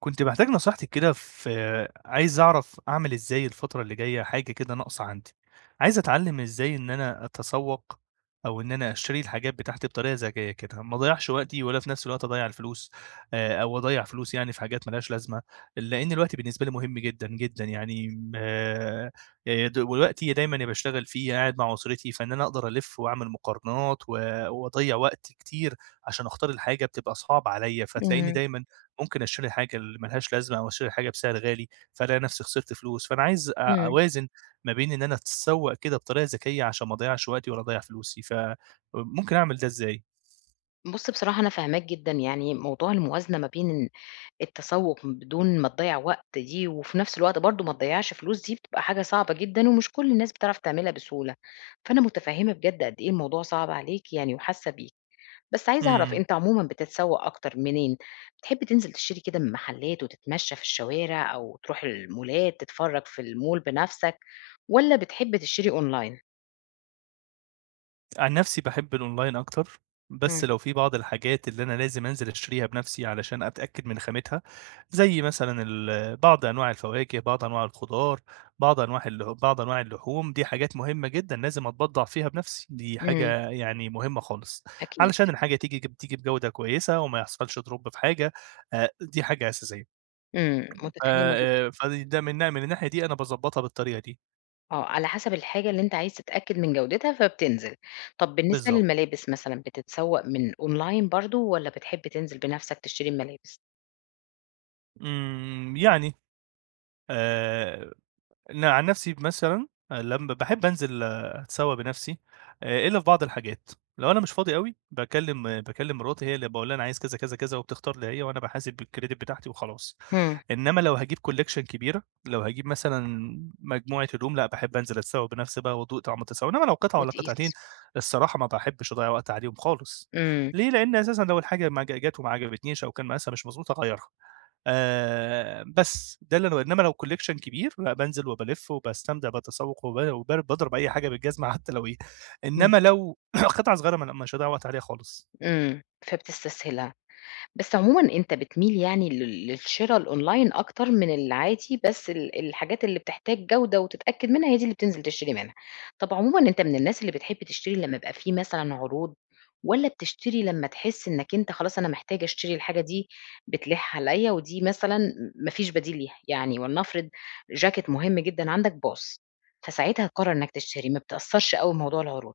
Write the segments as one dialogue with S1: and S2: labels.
S1: كنت محتاج نصيحتِك كده عايز أعرف أعمل إزاي الفترة اللي جاية حاجة كده ناقصة عندي، عايز أتعلّم إزاي إن أنا أتسوّق أو إن أنا أشتري الحاجات بتاعتي بطريقة ذكية كده، ما أضيّعش وقتي ولا في نفس الوقت أضيّع الفلوس، أو أضيّع فلوس يعني في حاجات ما لهاش لازمة، لإن الوقت بالنسبة لي مهم جدًا، جدًا يعني م ووقتي دايمًا يا باشتغل فيه يا قاعد مع أسرتي، فإن أنا أقدر ألِف وأعمل مقارنات و وأضيّع وقت كتير عشان أختار الحاجة بتبقى صعبة عليّا، فتلاقيني
S2: إمم،
S1: دايمًا ممكن أشتري حاجة اللي ما لهاش لازمة أو أشتري حاجة بسعر غالي، فألاقي نفسي خسرت فلوس، فأنا عايز
S2: إمم.
S1: أوازن ما بين إن أنا أتسوق كده بطريقة ذكية عشان ما أضيّعش وقتي ولا أضيّع فلوسي، فممكن أعمل ده إزاي؟
S2: بُص بصراحة أنا فاهماك جدًا، يعني موضوع الموازنة ما بين التسوق بدون ما تضيّع وقت دي، وفي نفس الوقت برضه ما تضيّعش فلوس دي بتبقى حاجة صعبة جدًا، ومش كل الناس بتعرف تعملها بسهولة، فأنا متفهمة بجد قد إيه الموضوع صعب عليك يعني وحاسة بيك، بس عايزة أعرف
S1: إمم.
S2: أنت عمومًا بتتسوق أكتر منين؟ بتحب تنزل تشتري كده من محلات وتتمشى في الشوارع، أو تروح المولات تتفرج في المول بنفسك، والّا بتحب تشتري أونلاين؟
S1: عن نفسي باحب الأونلاين أكتر،
S2: إمم،
S1: بس لو في بعض الحاجات اللي أنا لازم أنزل أشتريها بنفسي علشان أتأكد من خامتها، زي مثلًا بعض أنواع الفواكه، بعض أنواع الخضار، بعض أنواع بعض أنواع اللحوم، دي حاجات مهمة جدًا لازم أتبضّع فيها بنفسي، دي
S2: إمم،
S1: حاجة يعني مهمة خالص،
S2: أكيد،
S1: علشان الحاجة تيجي تيجي بجودة كويسة وما يحصلش drop في حاجة. دي حاجة أساسية.
S2: إمم، متفهمة جدًا.
S1: فده من من الناحية دي أنا باضبّطها بالطريقة دي،
S2: آه، على حسب الحاجة اللي أنت عايز تتأكد من جودتها فبتنزل. طب بالنسبة
S1: بالضبط.
S2: للملابس مثلًا بتتسوّق من أونلاين برضه والّا بتحب تنزل بنَفْسك تشتري الملابس؟
S1: إمم، يعني آآ أنا عن نفسي مثلًا لمّا باحب أنزل أتسوّق بنفسي، إلّا في بعض الحاجات، لو أنا مش فاضي أوي باكلّم مراتي هي اللي باقول لها أنا عايز كذا، كذا، كذا وبتختار لي هي وأنا باحاسب بالcredit بتاعتي وخلاص،
S2: إمم،
S1: إنّما لو هاجيب collection كبيرة، لو هاجيب مثلًا مجموعة هدوم لأ، باحب أنزل أتسوّق بنفسي بقى وأدوق طعم التسوّق، إنّما لو قطعة والّا قطعتين
S2: وتقيس.
S1: الصراحة ما باحبش أضيّع وقت عليهم خالص،
S2: إمم،
S1: ليه؟ لإن أساسًا لو الحاجة ما جات وما عجبتنيش أو كان مقاسها مش مضبوط هاغيّرها. بس، ده اللي أنا إنّما لو collection كبير لأ، بانزل وبالِف وباستمتع باتسوّق وب وبار باضرب أي حاجة بالجزمة حتى لو إيه،
S2: إمم،
S1: إنّما لو قطعة صغيرة ما أنا مش هاضيّع وقت عليها خالص.
S2: إمم، فبتستسهلها. بس عمومًا أنت بتميل يعني لل للشِرا الأونلاين أكتر من العادي، بس الحاجات اللي بتحتاج جودة وتتأكد منها هي دي اللي بتنزل تشتري منها. طَب عمومًا أنت من الناس اللي بتحب تشتري لمّا يبقى في مثلًا عروض، والّا بتشتري لمّا تحس إنّك أنت خلاص أنا محتاج أشتري الحاجة دي بتلِح عليّا ودي مثلًا ما فيش بديل ليها، يعني ولنفرض جاكيت مهم جدًا عندك باظ، فساعتها تقرّر إنّك تشتري، ما بتأثّرش أوي بموضوع العروض؟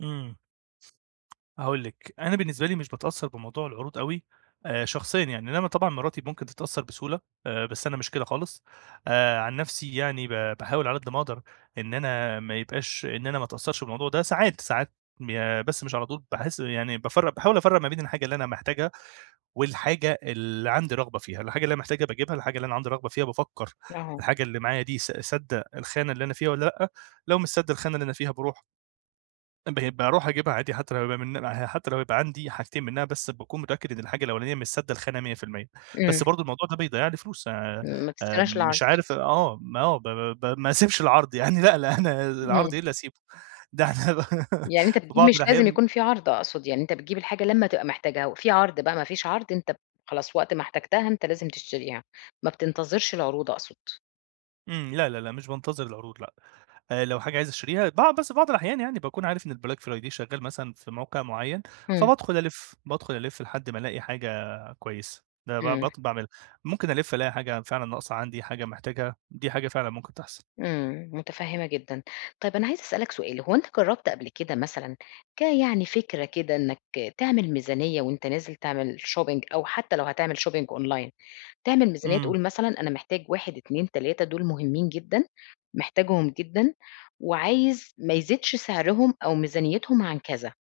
S1: إمم. هاقول لِك، أنا بالنسبة لي مش باتأثّر بموضوع العروض أوي شخصيًا يعني، إنّما طبعًا مراتي ممكن تتأثّر بسهولة، بس أنا مش كده خالص. عن نَفْسي يعني باحاول على قد ما أقدر إن أنا ما يبقاش إن أنا ما أتأثّرش بالموضوع ده، ساعات، ساعات بس مش على طول باحس يعني باحاول أفرّق ما بين الحاجة اللي أنا محتاجها والحاجة اللي عندي رغبة فيها، الحاجة اللي أنا محتاجها باجيبها، الحاجة اللي أنا عندي رغبة فيها بافكّر
S2: أها.
S1: الحاجة اللي معايا دي سادة الخانة اللي أنا فيها والّا لأ، لو مش سادة الخانة اللي أنا فيها باروح أجيبها عادي حتى لو يبقى عندي حاجتين منها بس باكون متأكد إن الحاجة الأولانية مش سادة الخانة 100%.
S2: إمم،
S1: بس برضه الموضوع ده بيضيّع لي فلوس،
S2: ما
S1: آآ،
S2: بتستناش العرض.
S1: مش عارف ما آه ب ب ب- ما اسيبش العرض يعني لأ، لأ أنا
S2: إمم.
S1: العرض إيه اللي هاسيبه، ده أنا
S2: يعني أنت
S1: في
S2: بتجيب
S1: بعض
S2: مش لازم
S1: الأحيان.
S2: يكون في عرض أقصد، يعني أنت بتجيب الحاجة لمّا تبقى محتاجها، وفي عرض بقى ما فيش عرض أنت خلاص وقت ما احتجتها أنت لازم تشتريها، ما بتنتظرش العروض أقصد.
S1: إمم، لا، لا، لا مش بانتظر العروض لأ. لو حاجة عايز أشتريها بس بعض الأحيان يعني باكون عارف إن الBlack Friday شغال مثلًا في موقع معين،
S2: إمم،
S1: فبادخل ألِف، بادخل ألِف لحد ما ألاقي حاجة كويسة، ده ب
S2: إمم.
S1: بط باعملها، ممكن ألِف ألاقي حاجة فعلًا ناقصة عندي، حاجة محتاجها، دي حاجة فعلًا ممكن تحصل.
S2: إمم، متفهمة جدًا. طيب أنا عايزة أسألك سؤال، هو أنت جرّبت قبل كده مثلًا يعني فكرة كده إنك تعمل ميزانية وأنت نازل تعمل shopping أو حتى لو هتعمل shopping online، تعمل ميزانية
S1: إمم.
S2: تقول مثلًا أنا محتاج 1، 2، 3 دول مهمين جدًا، محتاجهم جدًا وعايز ما يزيدش سعرهم أو ميزانيتهم عن كذا،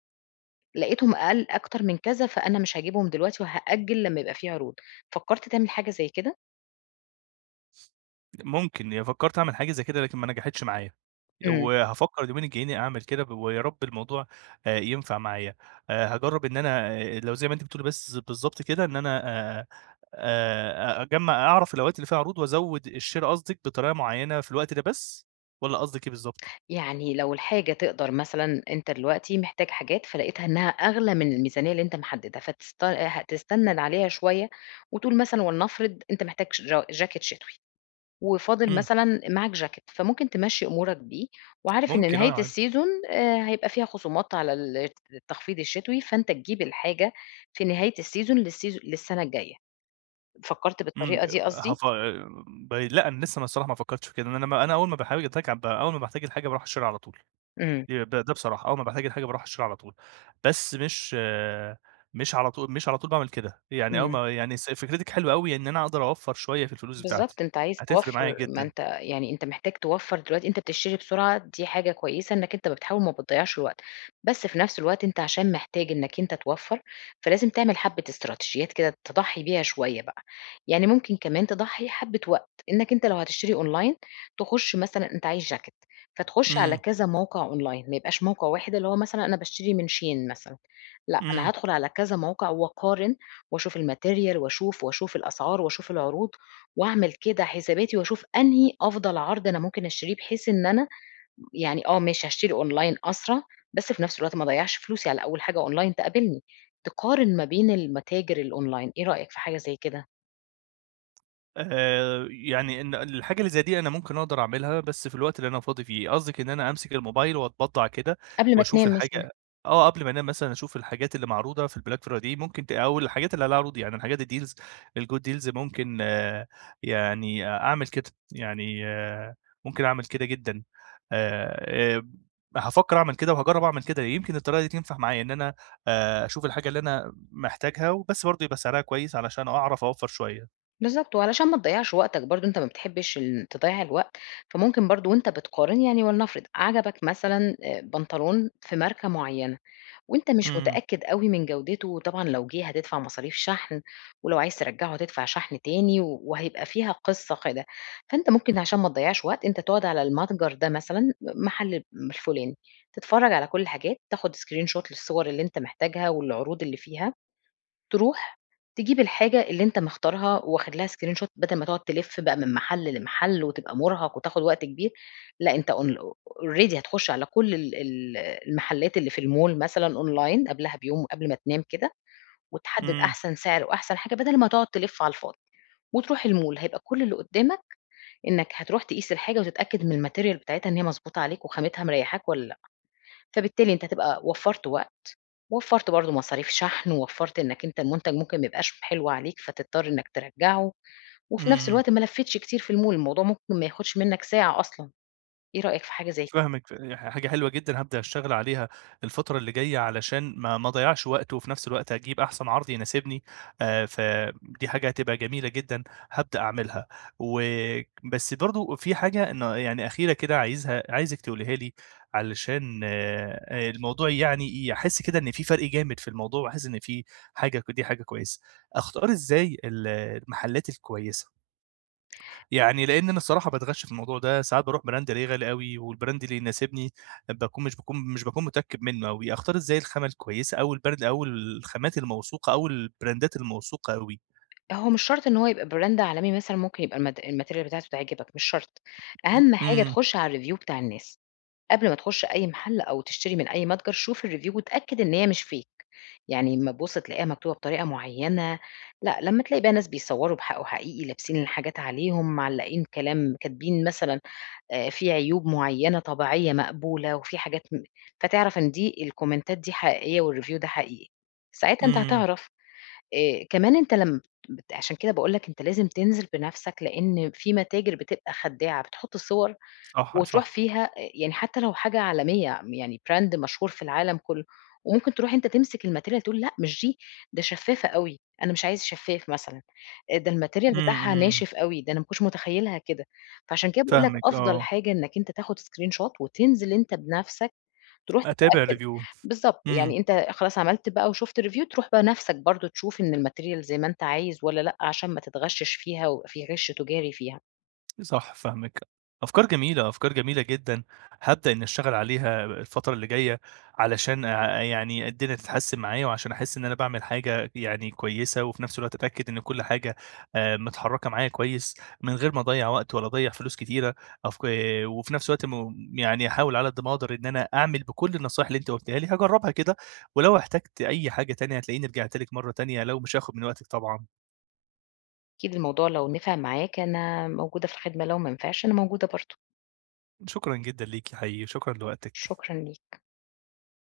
S2: لقيتهم أقل أكتر من كذا فأنا مش هاجيبهم دلوقتي وهأجّل لمّا يبقى في عروض، فكّرت تعمل حاجة زي كده؟
S1: ممكن، هي فكّرت أعمل حاجة زي كده لكن ما نجحتش معايا،
S2: إمم.
S1: وهافكّر اليومين الجايين أعمل كده ويا رب الموضوع ينفع معايا، هاجرّب إن أنا لو زي ما أنتِ بتقولي بس بالضبط كده إن أنا آآ أجمّع أعرف الأوقات اللي فيها عروض وأزوّد الشِرا قصدِك بطريقة معيّنة في الوقت ده بس، والّا قصدِك إيه بالضبط؟
S2: يعني لو الحاجة تقدر مثلًا أنت دلوقتي محتاج حاجات فلقيتها إنها أغلى من الميزانية اللي أنت محددها، هتستنّد عليها شوية وتقول مثلًا ولنفرض أنت محتاج ش جا جاكيت شتوي وفاضل
S1: إمم،
S2: مثلًا معاك جاكيت، فممكن تمشّي أمورك بيه وعارف إن
S1: ممكن
S2: نهاية
S1: آه عادي،
S2: الseason هيبقى فيها خصومات على التخفيض الشتوي، فأنت تجيب الحاجة في نهاية للseason للسنة الجاية. فكّرت
S1: إمم،
S2: بالطريقة دي قصدي؟
S1: هاف ب لأ أنا لسه ما الصراحة ما فكّرتش في كده، إن أنا أول ما باحتاج الحاجة باروح أشتريها على طول.
S2: إمم،
S1: ده بصراحة، أول ما باحتاج الحاجة باروح أشتريها على طول، بس مش على طول باعمل كده، يعني أول
S2: إمم.
S1: ما يعني س فكرتِك حلوة أوي إن أنا أقدر أوفّر شوية في الفلوس بتاعتي،
S2: بالضبط، أنت عايز
S1: هتفرق معايا
S2: توفّر ما
S1: جدًا.
S2: أنت يعني أنت محتاج توفّر دلوقتي، أنت بتشتري بسرعة دي حاجة كويسة إنّك أنت بتحاول ما بتضيّعش الوقت، بس في نفس الوقت أنت عشان محتاج إنّك أنت توفّر، فلازم تعمل حبّة استراتيجيات كده تضحّي بيها شوية بقى، يعني ممكن كمان تضحّي حبّة وقت، إنّك أنت لو هتشتري أونلاين تخُش مثلًا أنت عايز جاكيت، فتخُش على
S1: إمم،
S2: كذا موقع أونلاين، ما يبقاش موقع واحد اللي هو مثلًا أنا باشتري من shein مثلًا، لأ أنا
S1: إمم.
S2: هادخل على كذا موقع وأقارن وأشوف الmaterial وأشوف الأسعار وأشوف العروض وأعمل كده حساباتي وأشوف أنهي أفضل عرض أنا ممكن أشتريه، بحيث إن أنا يعني آه ماشي هاشتري أونلاين أسرع، بس في نفس الوقت ما أضيّعش فلوسي على أول حاجة أونلاين تقابلني، تقارن ما بين المتاجر الأونلاين، إيه رأيك في حاجة زي كده؟
S1: يعني إن الحاجة اللي زي دي أنا ممكن أقدر أعملها بس في الوقت اللي أنا فاضي فيه، قصدِك إن أنا أمسك الموبايل وأتبضّع كده
S2: قبل ما
S1: وأشوف
S2: تنام مثلًا،
S1: الحاجة، قبل ما أنام مثلًا أشوف الحاجات اللي معروضة في الBlack Friday ممكن ت أو الحاجات اللي عليها عروض يعني الحاجات الgood deals ممكن يعني أعمل كده، يعني ممكن أعمل كده جدًا. آآ، آآ، هافكّر أعمل كده وهاجرّب أعمل كده، يمكن الطريقة دي تنفع معايا إن أنا، أشوف الحاجة اللي أنا محتاجها وبس برضه يبقى سعرها كويس علشان أعرف أوفّر شوية.
S2: بالضبط، وعلشان ما تضيّعش وقتك برضه أنت ما بتحبش تضيّع الوقت، فممكن برضه وأنت بتقارن يعني ولنفرض عجبك مثلًا بنطلون في ماركة معيّنة. وأنت مش
S1: إمم.
S2: متأكد أوي من جودته، وطبعًا لو جه هتدفع مصاريف شحن، ولو عايز ترجّعه هتدفع شحن تاني، وهيبقى فيها قصة كده. فأنت ممكن عشان ما تضيّعش وقت، أنت تقعد على المتجر ده مثلًا، محل الفلاني، تتفرّج على كل الحاجات، تاخد screenshot للصور اللي أنت محتاجها والعروض اللي فيها، تروح تجيب الحاجة اللي أنت مختارها واخد لها screenshot بدل ما تقعد تلِف بقى من محل لمحل وتبقى مرهق وتاخد وقت كبير، لأ أنت already هتخش على كل ال المحلات اللي في الmall مثلًا online قبلها بيوم قبل ما تنام كده، وتحدد
S1: إمم،
S2: أحسن سعر وأحسن حاجة بدل ما تقعد تلِف على الفاضي، وتروح الmall هيبقى كل اللي قدامك إنك هتروح تقيس الحاجة وتتأكد من الmaterial بتاعتها إن هي مضبوطة عليك وخامتها مريحاك والّا لأ، فبالتالي أنت هتبقى وفّرت وقت وفّرت برضه مصاريف شحن، ووفّرت إنّك أنت المنتج ممكن ما يبقاش حلو عليك فتضطر إنّك ترجّعه، وفي نفس
S1: إمم،
S2: الوقت ما لفّيتش كتير في المول، الموضوع ممكن ما ياخدش منّك ساعة أصلًا، إيه رأيك في حاجة زي كده؟
S1: فاهمِك، يعني حاجة حلوة جدًا هابدأ أشتغل عليها الفترة اللي جاية علشان ما أضيّعش وقت، وفي نفس الوقت أجيب أحسن عرض يناسبني، فدي حاجة هتبقى جميلة جدًا هابدأ أعملها، و بس برضه في حاجة إن يعني أخيرة كده عايزِك تقوليها لي علشان، الموضوع يعني أحس كده إن في فرق جامد في الموضوع، وأحس إن في حاجة دي حاجة كويسة، أختار إزاي المحلات الكويسة؟ يعني لإن أنا الصراحة باتغش في الموضوع ده، ساعات باروح براند ألاقيه غالي أوي، والبراند اللي يناسبني باكون مش متأكد منه أوي، أختار إزاي الخامة الكويسة أو البرد أو الخامات الموثوقة أو البراندات الموثوقة أوي؟
S2: هو مش شرط إن هو يبقى براند عالمي مثلًا ممكن يبقى الmaterial بتاعته تعجبك مش شرط، أهم حاجة
S1: إمم،
S2: تخُش على الreview بتاع الناس، قبل ما تخُش أي محل أو تشتري من أي متجر شوف الreview واتأكد إن هي مش fake، يعني أمّا تبُص تلاقيها مكتوبة بطريقة معيّنة، لأ، لمّا تلاقي بقى ناس بيصوّروا بحق وحقيقي لابسين الحاجات عليهم، معلّقين كلام كاتبين مثلًا في عيوب معيّنة طبيعية مقبولة، وفي حاجات م فتعرف إن دي الكومنتات دي حقيقية والreview ده حقيقي، ساعتها أنت
S1: إمم،
S2: هتعرف. كمان أنت لم بت عشان كده باقول لك أنت لازم تنزل بنَفْسك، لإن في متاجر بتبقى خدّاعة، بتحُط صور
S1: صح،
S2: وتروح
S1: صح،
S2: فيها يعني حتى لو حاجة عالمية، يعني brand مشهور في العالم كلّه، وممكن تروح أنت تمسك الmaterial تقول لأ مش دي، ده شفّافة أوي، أنا مش عايز شفّاف مثلًا، ده الmaterial
S1: إمم،
S2: بتاعها
S1: إمم،
S2: ناشف أوي، ده أنا ما كنتش متخيّلها كده، فعشان كده باقول لك
S1: فاهمِك
S2: أفضل
S1: آه،
S2: حاجة إنّك أنت تاخد screen shot وتنزل أنت بنَفْسك تروح
S1: أتابع
S2: تتأكد،
S1: review،
S2: بالضبط،
S1: إمم.
S2: يعني أنت خلاص عملت بقى وشُفت review تروح بقى نَفْسك برضه تشوف إن الmaterial زي ما أنت عايز والّا لأ، عشان ما تتغشِّش فيها ويبقى في غِش تجاري فيها.
S1: صح فاهمِك. أفكار جميلة، أفكار جميلة جدًا، هابدأ إنّي أشتغل عليها الفترة اللي جاية علشان يعني الدنيا تتحسّن معايا وعشان أحس إن أنا باعمل حاجة يعني كويسة وفي نفس الوقت أتأكد إن كل حاجة متحرّكة معايا كويس من غير ما أضيّع وقت ولا أضيّع فلوس كتيرة، أفك آه، وفي نفس الوقت يعني أحاول على قد ما أقدر إن أنا أعمل بكل النصايح اللي أنتِ قُلتيها لي، هاجرّبها كده ولو احتجت أي حاجة تانية هتلاقيني رجعت لِك مرّة تانية لو مش هاخُد من وقتِك طبعًا.
S2: أكيد الموضوع لو نفع معاك أنا موجودة في الخدمة، لو ما نفعش أنا موجودة برضه،
S1: شكرًا جدًا ليكِ حقيقي، شكرًا لوقتِك.
S2: شكرًا ليك.